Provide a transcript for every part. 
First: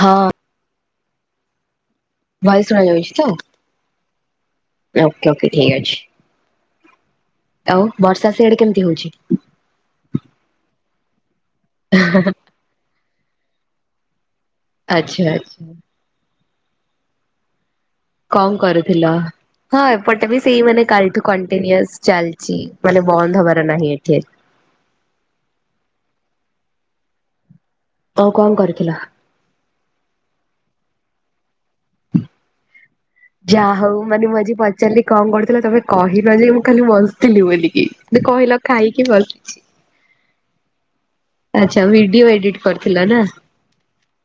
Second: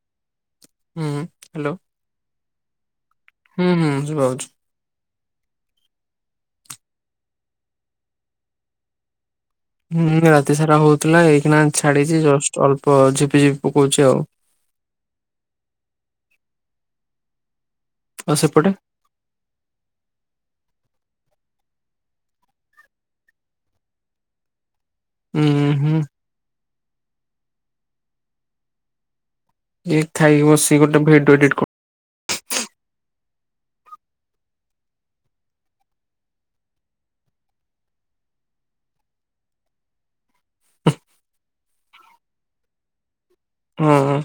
ହଁ। ହୁଁ। Hello. Voice ଶୁଣା ଯାଉଛି ତ? ଶୁଭାଯାଉଛି। ଓକେ, ଓକେ ଠିକ ଅଛି। ଆଉ ବର୍ଷା ସେଆଡେ କେମିତି ହଉଚି? ହୁଁ, ରାତି ସାରା ହଉଥିଲା। ଏଇକିନା ଛାଡିଚି। ଜଷ୍ଟ ଅଳ୍ପ ଝିପି ଝିପି ପକଉଛି ଆଉ। ଆଚ୍ଛା ଆଚ୍ଛା। ଆଉ କଣ ସେପଟେ କରୁଥିଲ? ହଁ, ଏପଟେ ବି ସେଇ ମାନେ କାଲିଠୁ କଣ୍ଟିନିଅସ ଚାଲିଚି। ମାନେ ବନ୍ଦ ହବାର ନାହିଁ ଏଠେ। ଉଁ, ହୁଁ। ତମେ କଣ କରୁଥିଲ? ଏ ଖାଇକି ବସିକି ଗୋଟେ ଭିଡିଓ ଏଡିଟ କ, ହ ଯାହା ହଉ, ମାନେ ମୁଁ ଆଜି ପଚାରିଲି କଣ କରୁଥିଲ? ତମେ କହିଲ ଯେ ମୁଁ ଖାଲି ବସିଥିଲି ବୋଲି କି। ଯେ କହିଲ ଖାଇକି ଭସିଚି। ଆଚ୍ଛା ଭିଡିଓ ଏଡିଟ୍ କରୁଥିଲ, ନା? ହଁ।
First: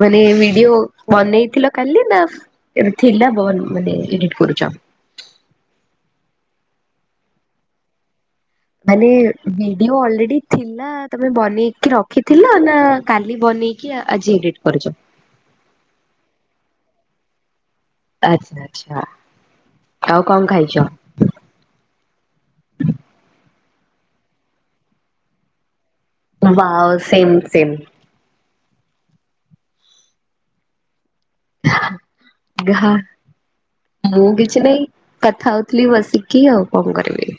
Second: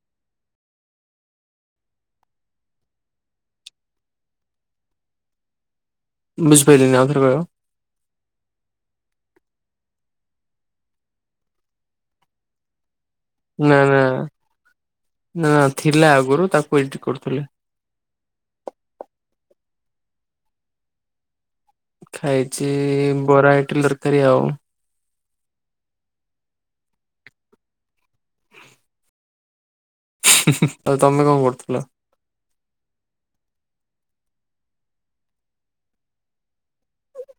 ମାନେ ଭିଡିଓ ବନେଇଥିଲ କାଲି, ନା ଥିଲା ବ ମାନେ ଏଡିଟ କରଚ? ବୁଝି ପାଇଲିନି, ଆଉଥରେ କହିବ। ମାନେ ଭିଡିଓ ଅଲରେଡି ଥିଲା ତମେ ବନେଇକି ରଖିଥିଲ ନା କାଲି ନା ବନେଇକି ନା ଆଜି ଏଡିଟ୍ କରୁଚ। ନା ଥିଲା ଆଗରୁ ତାକୁ ଏଡିଟ କରୁଥିଲି। ଆଚଛା, ଆଚଛା। ଆଉ କଣ ଖାଇଚ? ଖାଇଚି ବରା, ଇଟିଲି, ତରକାରୀ ଆଉ। ବାଓ, ସେମ ସେମ। ଆଉ ତମେ କଣ କରୁଥିଲ? ଗାହା ମୁଁ କିଛି ନାଇଁ, କଥା ହଉଥିଲି ବସିକି ଆଉ କଣ କରିବି।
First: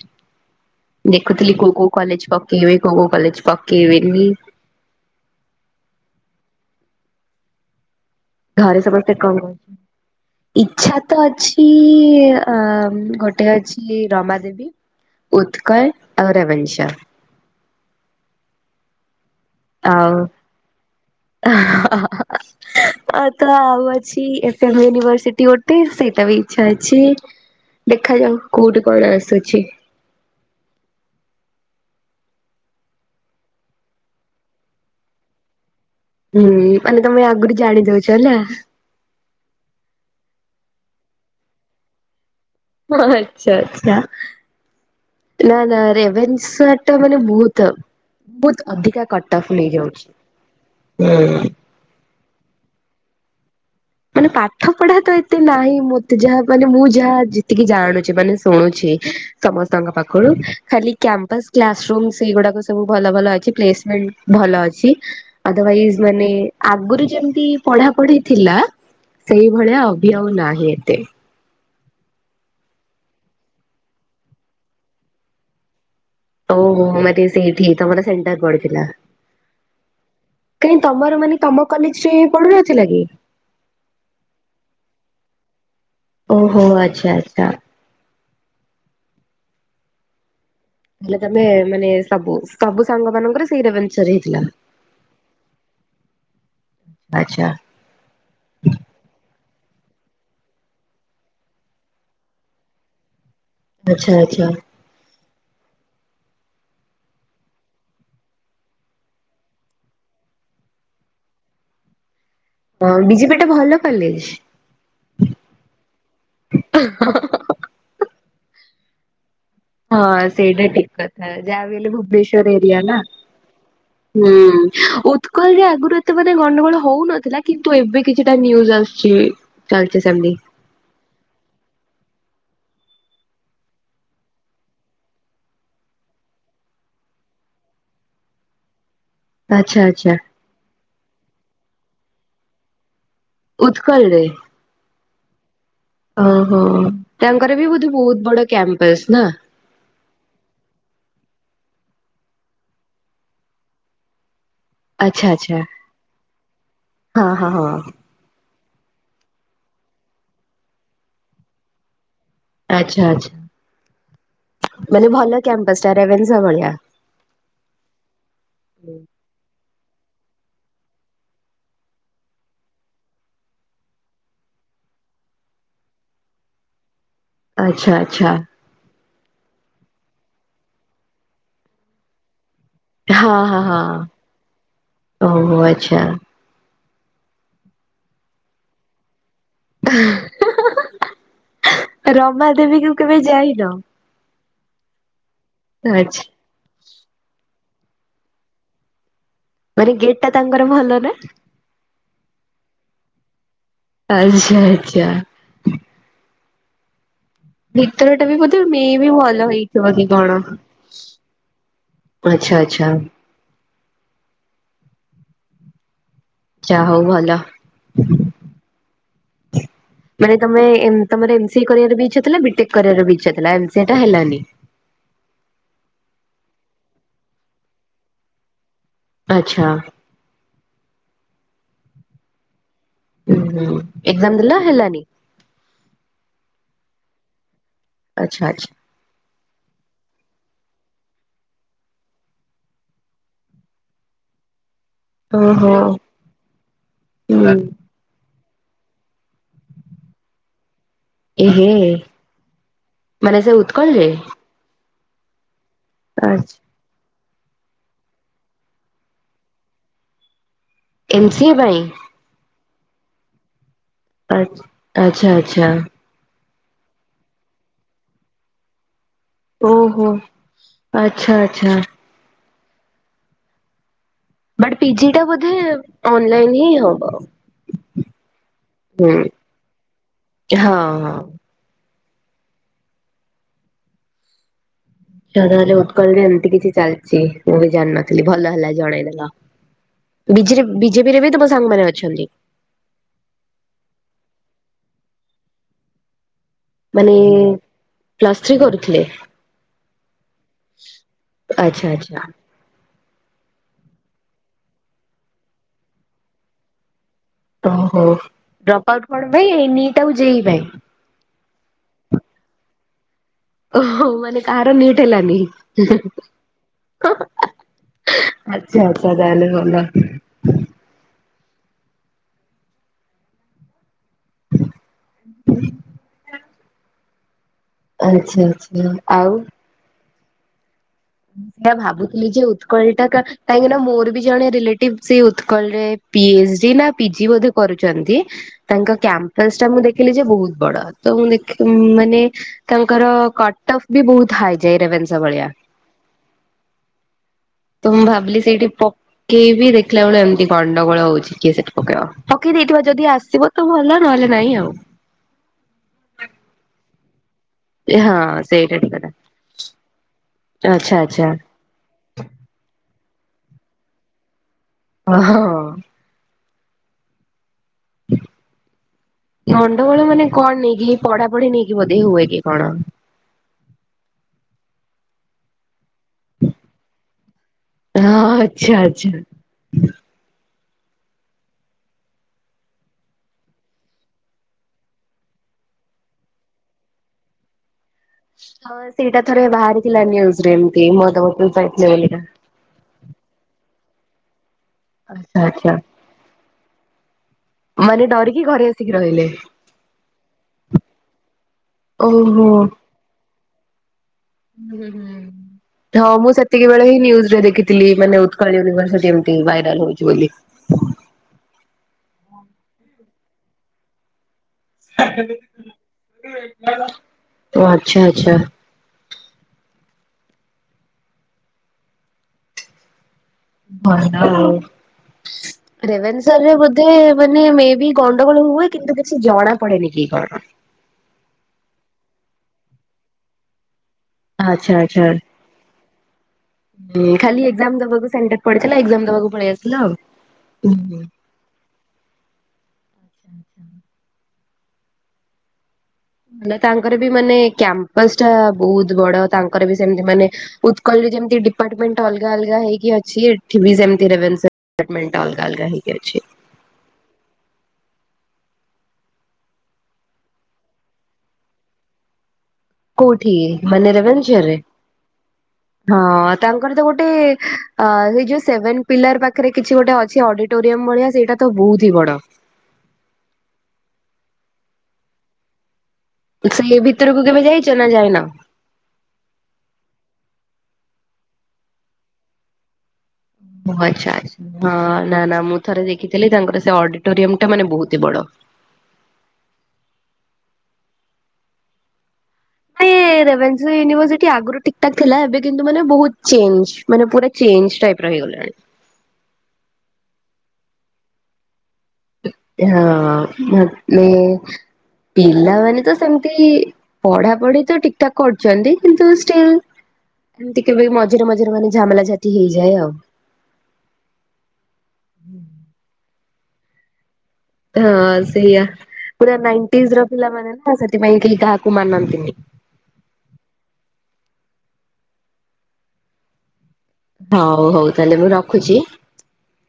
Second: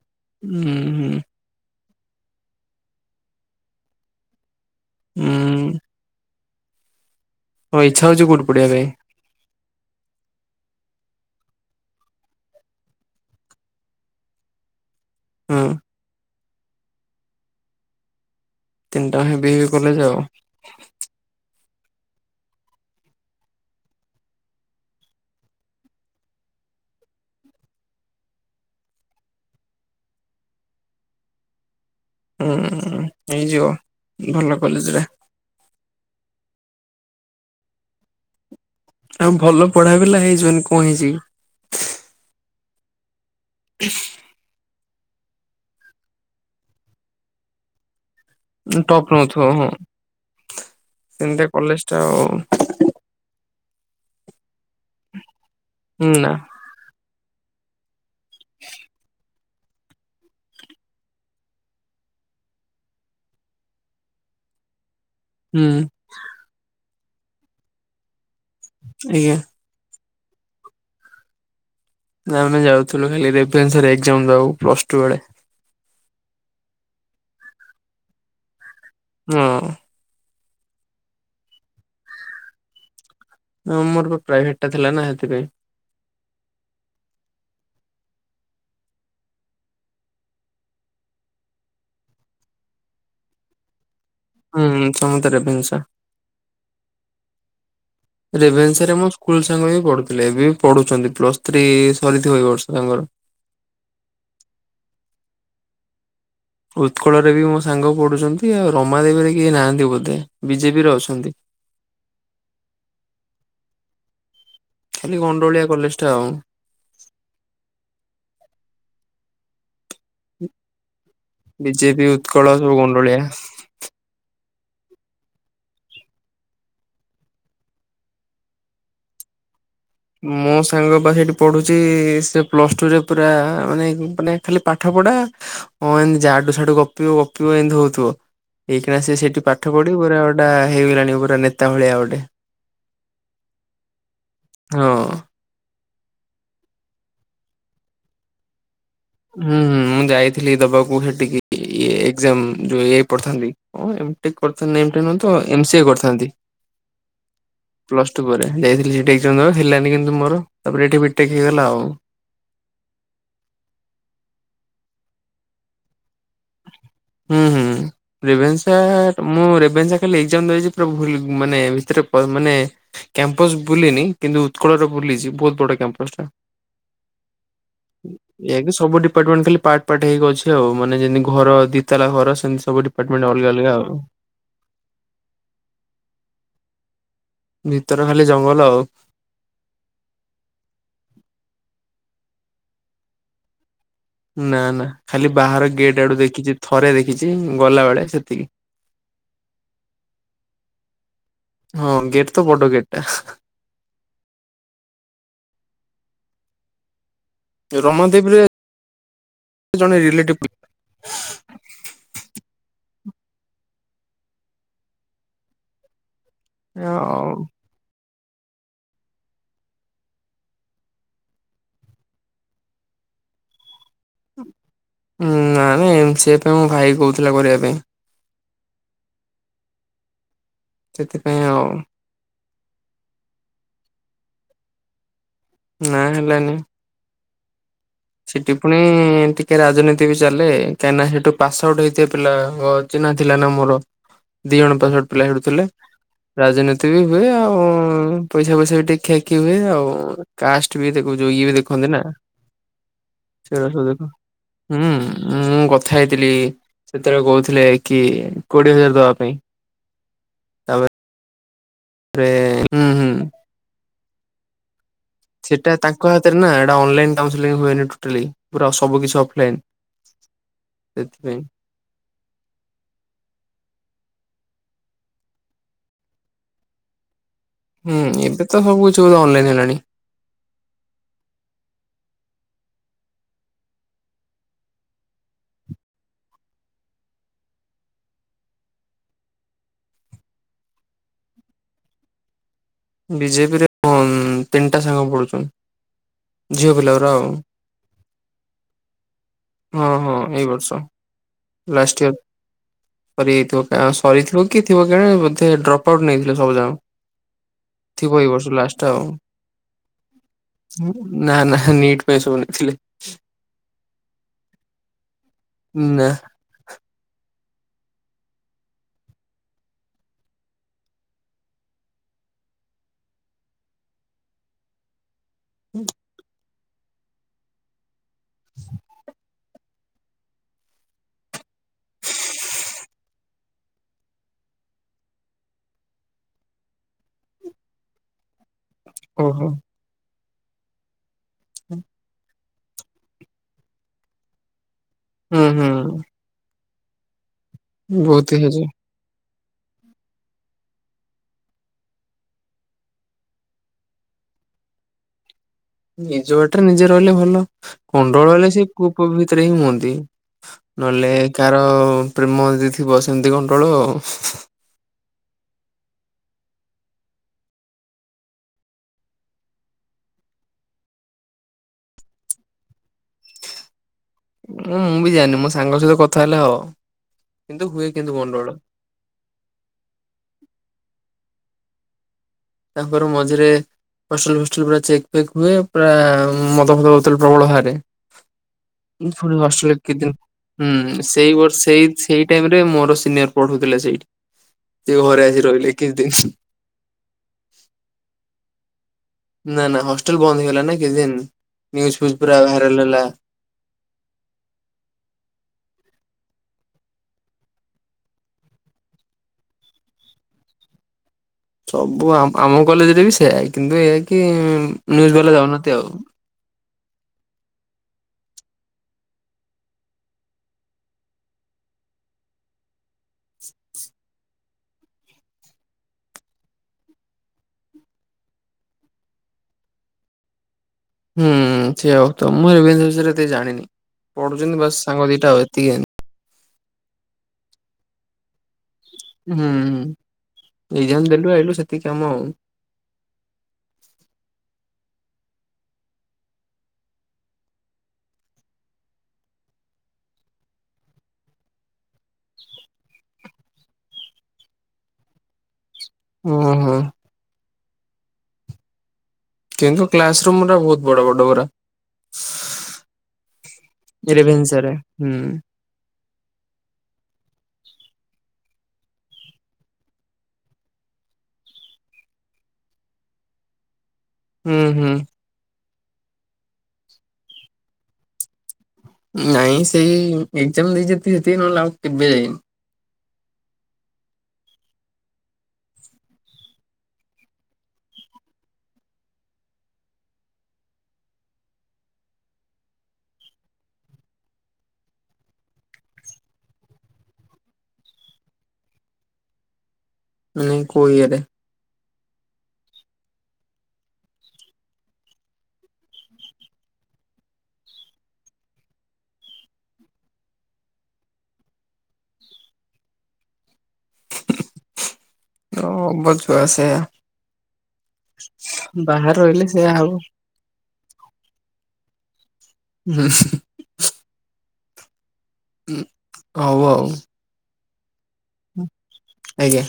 ହୁଁ ହୁଁ। ଖାଲି କୋଉ କୋଉ କଲେଜ ପକେଇବେ। କୋଉ କୋଉ କଲେଜ ପକେଇବେନି। ହୁଁ। ତମର ଇଚ୍ଛା ହଉଚି କଉଠୁ ଘରେ ସମସ୍ତେ କଣ କରୁଚନ୍ତି? ଇଚ୍ଛା ତ ଅଛି ଅ ଗୋଟେ ଅଛି ରମା ଦେବୀ, ହଁ ଉତ୍କଳ ଆଉ ରେଭେନ୍ସା। ତିନଟା ହିଁ ବି ଆଉ ଆଉ ତ ଆଉ ଅଛି ଏଫ ଏମ ୟୁନିଭର୍ସିଟି ଗୋଟେ ସେଇଟା ବି ଇଚ୍ଛା ଅଛି। ଦେଖାଯାଉ କୋଉଠି କଣ ଆସୁଛି। ହୁଁ ହେଇଯିବ ଭଲ କଲେଜରେ। ହୁଁ ମାନେ ତମେ ଆଗରୁ ଜାଣି ଦଉଛ ନା? ଆଉ ଭଲ ପଢା ପିଲା ହେଇଯିବନି କଣ ହେଇଚିକି? ହ ଆଚ୍ଛା ଆଛା। ନା ନା ରେଭେନ୍ସଟା ମାନେ ବହୁତ ବହୁତ ଅଧିକା ଟପ୍ ନଉଥିବ କଟଅଫ ହଁ। ନେଇଯାଉଛି ହୁଁ। ଯାହାହେଉ। ମାନେ ପାଠ ପଢା ତ ଏତେ ନାହିଁ ମତେ ନା ଯାହା ମାନେ ମୁଁ ଯାହା ଜି ଟିକେ ଜାଣୁଛେ ମାନେ ଶୁଣୁଛି। ସମସ୍ତଙ୍କ ପାଖରୁ ଖାଲି କ୍ୟାମ୍ପସ କ୍ଲାସ ରୁମ ସେଗୁଡାକ ସବୁ ଭଲ ଭଲ ଅଛି ପ୍ଲେସମେଣ୍ଟ ଭଲ ଅଛି। ହୁଁ ଅଦରୱାଇଜ ମାନେ ଆଗରୁ ଯେମତି ପଢା ପଢି ଥିଲା। ଆଜ୍ଞା। ସେଇଭଳିଆ ଅଭି ଆଉ ନାହିଁ ଏତେ। ନା ଆମେ ଯାଉଥିଲୁ ଖାଲି ରେଭେନ୍ସାରେ ଏଗ୍ଜାମ୍ ଦବାକୁ ପ୍ଲସ୍ ଟୁ ବେଳେ। ଓହୋ ମାନେ ସେଇଠି ତମର ସେଣ୍ଟର ପଡିଥିଲା। ହଁ। କାହିଁ ତମର ମାନେ ତମ କଲେଜରେ ପଡୁନଥିଲା କି? ହଁ ମୋର ପ୍ରାଇଭେଟ ଟା ଥିଲା ନା ସେଥିପାଇଁ। ଓହୋ ଆଚ୍ଛା ଆଚ୍ଛା। ହେଲେ ତମେ ମାନେ ସବୁ ସବୁ ସାଙ୍ଗ ମାନଙ୍କର ସେଇ ରେଭେନ୍ସା ସାରେ ହେଇଥିଲା। ହୁଁ ସମସ୍ତେ ରେଭେନ୍ସା। ଆଚ୍ଛା। ରେଭେନ୍ସାରେ ମୋ ସ୍କୁଲ ସାଙ୍ଗ ବି ପଢୁଥିଲେ ଏବେ ବି ପଢୁଛନ୍ତି ପ୍ଲସ୍ ଥ୍ରୀ ସରିଥିବ ଏଇ ବର୍ଷ ତାଙ୍କର। ଆଚ୍ଛା ଆଚ୍ଛା। ଉତ୍କଳରେ ବି ମୋ ସାଙ୍ଗ ପଢ଼ୁଛନ୍ତି ଆଉ ରମାଦେବୀରେ କେହି ନାହାନ୍ତି ବୋଧେ ବି ଜେ ପିରେ ଅଛନ୍ତି। [inaudible] ହଁ ବିଜେପି ଟା ଭଲ କଲେଜ୍। ଖାଲି ଗଣ୍ଡଗୋଳିଆ କଲେଜ୍ ଟା ଆଉ। [unintelligible] ହଁ ସେଇଟା ଠିକ୍ କଥା ଯାହାବି ହେଲେ ବିଜେପି ଉତ୍କଳ ଭୁବନେଶ୍ଵର ସବୁ ଏରିଆ ନା। ଗଣ୍ଡୋଳିଆ। ହୁଁ ଉତ୍କଳରେ ଆଗରୁ ଏତେ ମାନେ ଗଣ୍ଡଗୋଳ ହଉନଥିଲା କିନ୍ତୁ ଏବେ କିଛିଟା ନ୍ୟୁଜ୍ ଆସୁଚି। ମୋ ସାଙ୍ଗପା ହେଟି ପଢ଼ୁଛି ସେ ପ୍ଲସ୍ ଟୁରେ ପୁରା ମାନେ ମାନେ ଖାଲି ପାଠ ପଢ଼ା ହଁ ଏମିତି ଜାଡୁ ସାଡୁ ଗପିବ ଗପିବ ଏମିତି ହଉଥିବ ଏଇକିନା ସିଏ ସେ ଟି ପାଠ ଆଚ୍ଛା ପଢି ଆଚ୍ଛା ପୁରା ଗୋଟା ହେଇଗଲାଣି ପୁରା ନେତା ଭଳିଆ ଗୋଟେ। ଉତ୍କଳରେ। ହଁ। ଓହୋ ତାଙ୍କର ବି ବୋଧେ ବହୁତ ବଡ଼ କ୍ୟାମ୍ପସ ନା। ହୁଁ ମୁଁ ଯାଇଥିଲି ଦବାକୁ ହେଠିକି ଇ ଏଜାମ୍ ଯୋଉ ଏ ଆଇ ପଢଥାନ୍ତି। ହଁ ଏମ ଟେକ୍ କରିଥାନ୍ତି ଏମ ଟେ ନୁହଁ ଆଚ୍ଛା ତ ଆଚ୍ଛା ଏମ୍ ସି ଏ କରିଥାନ୍ତି। ହଁ ହଁ ହଁ। ପ୍ଲସ୍ ଟୁ ପରେ ଯାଇଥିଲି ହେଠି ଏଗ୍ଜାମ୍ ଦବାକୁ ହେଲାନି କିନ୍ତୁ ମୋର। ତାପରେ ଏଠି ବି ଟେକ୍ ହେଇଗଲା ଆଉ। ଆଛା ଆଛା ମାନେ ଭଲ କ୍ୟାମ୍ପସ ଟା ରେଭେନ୍ସା ଭଳିଆ। ହୁଁ ହୁଁ। ରେଭେନ୍ସା ମୁଁ ରେଭେନ୍ସା ଖାଲି ଏଗ୍ଜାମ୍ ଦେଇଚି ପୁରା ଭୁଲ୍ ମାନେ ଭିତରେ ପ ମାନେ କ୍ୟାମ୍ପସ ବୁଲିନି କିନ୍ତୁ ଉତ୍କଳରେ ବୁଲିଛି ବହୁତ ବଡ଼ କ୍ୟାମ୍ପସ ଟା। ଆଚ୍ଛା ଆଚ୍ଛା ଏବେ ସବୁ ଡିପାର୍ଟମେଣ୍ଟ ଖାଲି ପାଟ୍ ପାଟ୍ ହେଇକି ଅଛି ଆଉ ମାନେ ଯେମିତି ଘର ଦୋତାଲା ଘର ସେମତି ସବୁଠି ହଁ ହଁ ହଁ ଓହୋ ଆଚ୍ଛା। ଭିତରେ ଖାଲି ଜଙ୍ଗଲ ଆଉ। ହା ହୁ ହୁ ହୁ ରମା ଦେବୀକୁୁ କେବେ ଯାଇନ। ନା ନା ଖାଲି ବାହାର ଗେଟ୍ ଆଡ଼ୁ ଆଚ୍ଛା। ଦେଖିଛି ଥରେ ଦେଖିଛି ଗଲାବଳେ ସେତିକି। ମାନେ ଗେଟ୍ ଟା ତାଙ୍କର ଭଲ ନା। ହଁ ଗେଟ୍ ତ ବଡ ଗେଟ୍ ଟା। ଆଚ୍ଛା ଆଚ୍ଛା। ଭିତରଟା ବି ରମାଦେବୀରେ ବୋଧେ ମେ ବି ଭଲ ହେଇଥିବ ଜଣେ କି କଣ। ରିଲେଟିଭ ଆଚ୍ଛା ଆଚ୍ଛା। ଯାହା ହଉ ଆଉ। ଭଲ। [inaudible] ମାନେ ତମେ ତମର ଏମ୍ ସି କରିବାର ବି ଇଛା ଥିଲା ବିଟେକ୍ କରିବାର ବି ଇଚ୍ଛା ଥିଲା। ସେଇଟା ହେଲାନି। ନା ନାଇଁ ମ ଏମ୍ ସି ପାଇଁ ମୋ ଭାଇ କହୁଥିଲା କରିବା ପାଇଁ। ଆଚ୍ଛା। ସେଥିପାଇଁ ଆଉ ଏଜାମ୍ ଦେଲା ହେଲାନି। ନା ହେଲାନି। ଆଚ୍ଛା ସେଠି ଆଚ୍ଛା ପୁଣି ଟି ଟିକେ ରାଜନୀତି ବି ଚାଲେ କାହିଁକିନା ସେଠୁ ପାସ ଆଉଟ୍ ହେଇଥିବା ପିଲାଙ୍କ ଚିହ୍ନା ଥିଲା ନା ମୋର ଦି ଜଣ ପାସ ଆଉଟ୍ ପିଲା ହେଉଟୁଥିଲେ ଓହୋ। ରାଜନୀତି ବି ହୁଏ ହୁଁ ଆଉ ପଇସା ଫଇସା ବି ଟିକେ ଦେଖା ଦେଖି ହୁଏ ଆଉ କାଷ୍ଟ୍ ବି ଦେଖ ଯୋଗ ବି ଏହେ ଦେଖନ୍ତି ନା ମାନେ ସେ ଉତ୍କଳରେ ହୁଁ ମୁଁ କଥା ହେଇଥିଲି ଆଚ୍ଛା। ସେତେବେଳେ କହୁଥିଲେ କି କୋଡିଏ ହଜାର ଦବା ପାଇଁ। ଏମ୍ ସିଏ ପାଇଁ? ରେ ଉଁ ହୁଁ ହୁଁ। ଆଚ୍ଛା। ଆଚ୍ଛା ଆଚ୍ଛା ସେଇଟା ତାଙ୍କ ହାତରେ ନା ଏଟା ଅନଲାଇନ କାଉସଂ ହୁଏନି ଟୋଟାଲି ପୁରା ସବୁ କିସ ଓହୋ ଆଚ୍ଛା ଆଛା। ବାଟ୍ ପିଜି ଟା ବୋଧେ ଅନଲାଇନ୍ ହିଁ ହବ? ହୁଁ ଏବେ ତ ସବୁ କିଛି ହୁଁ। ଅନଲାଇନ ହେଲାଣି। ହଁ ହଁ। ତାହେଲେ ଉତ୍କଳ ରେ ଏମିତି କିଛି ଚାଲିଛି ମୁଁ ବି ଜାଣିନଥିଲି ଭଲ ହେଲା ଜଣେଇଦେଲ। ବିଜେ ବିଜେପିରେ ବି ତମ ସାଙ୍ଗମାନେ ଅଛନ୍ତି? ବିଜେପିରେ ତିନିଟା ସାଙ୍ଗ ପଢୁଛନ୍ତି। ମାନେ ପ୍ଲାସ୍ ଥ୍ରୀ କରୁଥିଲେ? ହଁ ହଁ ଏଇ ବର୍ଷ ଆଚ୍ଛା ଲାଷ୍ଟ୍ ଆଚ୍ଛା ଇୟର। ସରିଯାଇଥିବ ସରିଥିବ କି ଥିବ କେଣେ ବୋଧେ ଡ୍ରପ୍ ଆଉଟ୍ ନେଇଥିଲେ ସବୁ ଜଣ ଓହୋ ଡ୍ରପ ଆଉ ଆଉଟ୍ କଣ ପାଇଁ ନିଟ୍ ଆଉ ଯେଇ ପାଇଁ? ନା ନା ନିଟ୍ ପାଇଁ ସବୁ ନେଇଥିଲେ। ଓ ହୋ ମାନେ କାହାର ନିଟ୍ ହେଲାନି? ନା। ଆଛା ଆଚ୍ଛା ତାହଲେ ଭଲ। ଆଛା ଆଚ୍ଛା ଆଉ? ସେୟା ଭାବୁ ଥିଲି ଯେ ଉତ୍କଳଟାକା କାହିଁକି ନା ମୋର ବି ଜଣେ ରିଲେଟିଭ୍ ସେ ଉତ୍କଳରେ ପି ଏଚଡି ନା ପିଜି ବୋଧେ କରୁଚନ୍ତି ତାଙ୍କ ଓହୋ କ୍ୟାମ୍ପସ ଟା ମୁଁ ଦେଖିଲି ଯେ ବହୁତ ବଡ ତ ମୁଁ ଦେଖ ମାନେ ତାଙ୍କର କଟ୍ ଅଫ୍ ବି ବହୁତ ହାଏ ଯାଏ ରେଭନ୍ସ ହୁଁ ହୁଁ। ତ ମୁଁ ବହୁତ ଭାବିଲି ହେଇଛି ସେଇଠି ପ ପକେଇ ବି ଦେଖିଲା ବେଳ ଏମିତି ଗଣ୍ଡଗୋଳ ହଉଛି କିଏ ସେଠି ପକେଇବ ପକେଇ ଦେଇଥିବା ଯଦି ଆସିବ ତ ଭଲ ନହେଲେ ନାଇଁ ଆଉ। ନିଜ ବାଟରେ ନିଜେ ରହିଲେ ଭଲ ହଁ ଗଣ୍ଡଗୋଳ ହେଲେ ସେ ସେଇଟା କୁ ଠିକ କଥା ସେଥିରେ ହିଁ ହୁଅନ୍ତି ଆଚ୍ଛା ନହେଲେ ଆଚ୍ଛା କାର ଅ ପ୍ରେମ ଯଦି ଥିବ ସେମିତି ଗଣ୍ଡଗୋଳ ଆଉ ହଁ ହଁ। ଗଣ୍ଡଗୋଳ ମାନେ କଣ ନେଇକି ପଢାପଢି ନେଇକି ବୋଧେ ହୁଏ କି କଣ? ମୁଁ ବି ଜାଣିନି ମୋ ସାଙ୍ଗ ସହିତ କଥା ହେଲେ ହବ କିନ୍ତୁ ହୁଏ ହଁ କିନ୍ତୁ ଗଣ୍ଡଗୋଳ। ଆଚ୍ଛା ଆଚ୍ଛା। ତାଙ୍କର ମଝିରେ ହଷ୍ଟେଲ୍ ଫଷ୍ଟେଲ୍ ପୁରା ଚେକ୍ ଫେକ୍ ହୁଏ ପୁରା ମଦ ଫଦ ବୋତଲ ପ୍ରବଳ ଭାଆରେ ହଁ ସେଇଟା ଫୁଣି ଥରେ ହଷ୍ଟେଲରେ କିଛି ବାହାରିଥିଲା ଦିନ ନ୍ୟୁଜ ରେ ଏମିତି ହୁଁ ମଦ ସେଇ ବୋତଲ ବର୍ଷ ପାଇଥିଲେ ସେଇ ବୋଲିକା। ସେଇ ଟାଇମରେ ମୋର ସିନିୟର ପଢୁଥିଲେ ସେଇଠି। ସେ ଘରେ ଆସି ରହିଲେ ଆଜ୍ଞା କିଛି ଦିନ ମାନେ ଡରିକି ଘରେ ଆସିକି ରହିଲେ ନା ନା ହଷ୍ଟେଲ ବନ୍ଦ ହେଇଗଲା ନା କିଛି ନିୟୁଜ ଫିଉଜ ପୁରା ଓହୋ। ଭାଇରାଲ ହେଲା। ହୁଁ ହୁଁ। ହଁ ମୁଁ ସେତିକି ବେଳେ ହିଁ ନ୍ୟୁଜରେ ଦେଖଥିଲି ମାନେ ଉତ୍କଳ ୟୁନିଭର୍ସିଟି ଏମତି ଭାଇରାଲ ହଉଚି ବୋଲି। ସବୁ ଆମ କଲେଜରେ ବି ସେଇଆା କିନ୍ତୁ ଏଇୟା କି ନୁଜ୍ ବାଲା ଯାଉନାହାନ୍ତି ଆଉ। ଓ ଆଛା ଆଛା। ଭଲ ଆଉ। ରାଭେନ୍ସା ରେ ବୋଧେ ମାନେ ମେ ବି ଗଣ୍ଡଗୋଳ ହୁଏ କିନ୍ତୁ କିଛି ଜଣା ପଡେନି କି କଣ? ହୁଁ ସେୟା ହଉଥିବ ମୁଁ ଏ ବିଷୟରେ ଏତେ ଜାଣିନି ପଢୁଛନ୍ତି ଆଚ୍ଛା ବାସ ଆଚ୍ଛା। ସାଙ୍ଗ ଦିଟା ଆଉ ଏତିକି ଖାଲି ଏକ୍ଜାମ ଦେବାକୁ ସେଣ୍ଟର ପଡିଥିଲା ଏକ୍ଜାମ ଦେବାକୁ ହୁଁ ପଳେଇ ଆସିଲା ଆଉ। ଏକ୍ଜାମ ଆଇଲୁ [unintelligible] ଏତିକି କାମ [inaudible] ମାନେ ତାଙ୍କର ବି ମାନେ କ୍ୟାମ୍ପସ ଟା ବହୁତ ବଡ ତାଙ୍କର ବି ସେମିତି ମାନେ ଉତ୍କଳରେ ଯେମତି ଡିପାର୍ଟମେଣ୍ଟ ଅଲଗା ଅଲଗା ହେଇକି ଅଛି ଏଠି ବି ସେମିତି ରେଭେନ୍ସା ଡିପାର୍ଟମେଣ୍ଟ ଅଲଗା ଅଲଗା ହେଇକି ଅଛି। ହୁଁ ହୁଁ। କିନ୍ତୁ କ୍ଲାସ ରୁମା ବହୁତ ବଡ ବଡ ଗୁରା କେଉଠି ମାନେ ରେଭେନ୍ସା ରେ? ହୁଁ। ହଁ ତାଙ୍କର ତ ଗୋଟେ ଏ ସେ ଯୋଉ ସେଭେନ ପିଲାର ପାଖରେ କିଛି ଗୋଟେ ଅଛି ଅଡିଟ ଟୋରିୟମ ଭଳିଆ ସେଇଟା ତ ବହୁତ ହି ବଡ। ହୁଁ ହୁଁ। ସେଇ ଭିତରକୁ କେବେ ଯାଇଚ ନା ଯାଇନ? ନାଇଁ ସେଇ ଏକ୍ଜାମ ଦେଇଛି ଯେତିକି ସେତିକି ନହେଲେ ଆଉ କେବେ ଯାଇନି। ଓ ଆଚ୍ଛା ଆ ହଁ ନା ନା ମୁଁ ଥରେ ଦେଖିଥିଲି ତାଙ୍କର ସେ ଅଡିଟୋରିୟମଟା ମାନେ ବହୁତି ବଡ। ୟେ ରେଭେନ୍ସା ୟୁନିଭରସିଟି ଆଗରୁ ଠିକ୍ ଠାକ୍ ଥେଲା ଏବେ କିନ୍ତୁ ମାନେ ବହୁତ ଚେଞ୍ଜ। ମାନେ ପୁରା ଚେଞ୍ଜ ଟାଇପର ହେଇଗଲାଣି। ନାଇଁ କଇଆରେ ଏହା ହଁ ମାନେ ପିଲାମାନେ ତ ସେମିତି ପଢାପଢି ତ ଠିକ୍ ଠାକ୍ କରୁଛନ୍ତି କିନ୍ତୁ ଷ୍ଟିଲ୍ ଏମିତି କେବେ ମଝିରେ ମଝିରେ ମାନେ ଝାମେଲାଝାଟି ହେଇଯାଏ ଆଉ। ହଁ ବ ଛୁଆ ସେଇଆ ହଁ ସେଇଆ ବାହାରେ ପୁରା ରହିଲେ ସେଇଆ ହବ। ନାଇନଟିଜର ପିଲାମାନେ ନା ସେଥିପାଇଁ କେହି କାହାକୁ ମାନନ୍ତିନି। ହୁଁ। ହଉ ଆଉ। ହଉ ହଉ ତାହେଲେ ମୁଁ ରଖୁଚି? ଆଜ୍ଞା।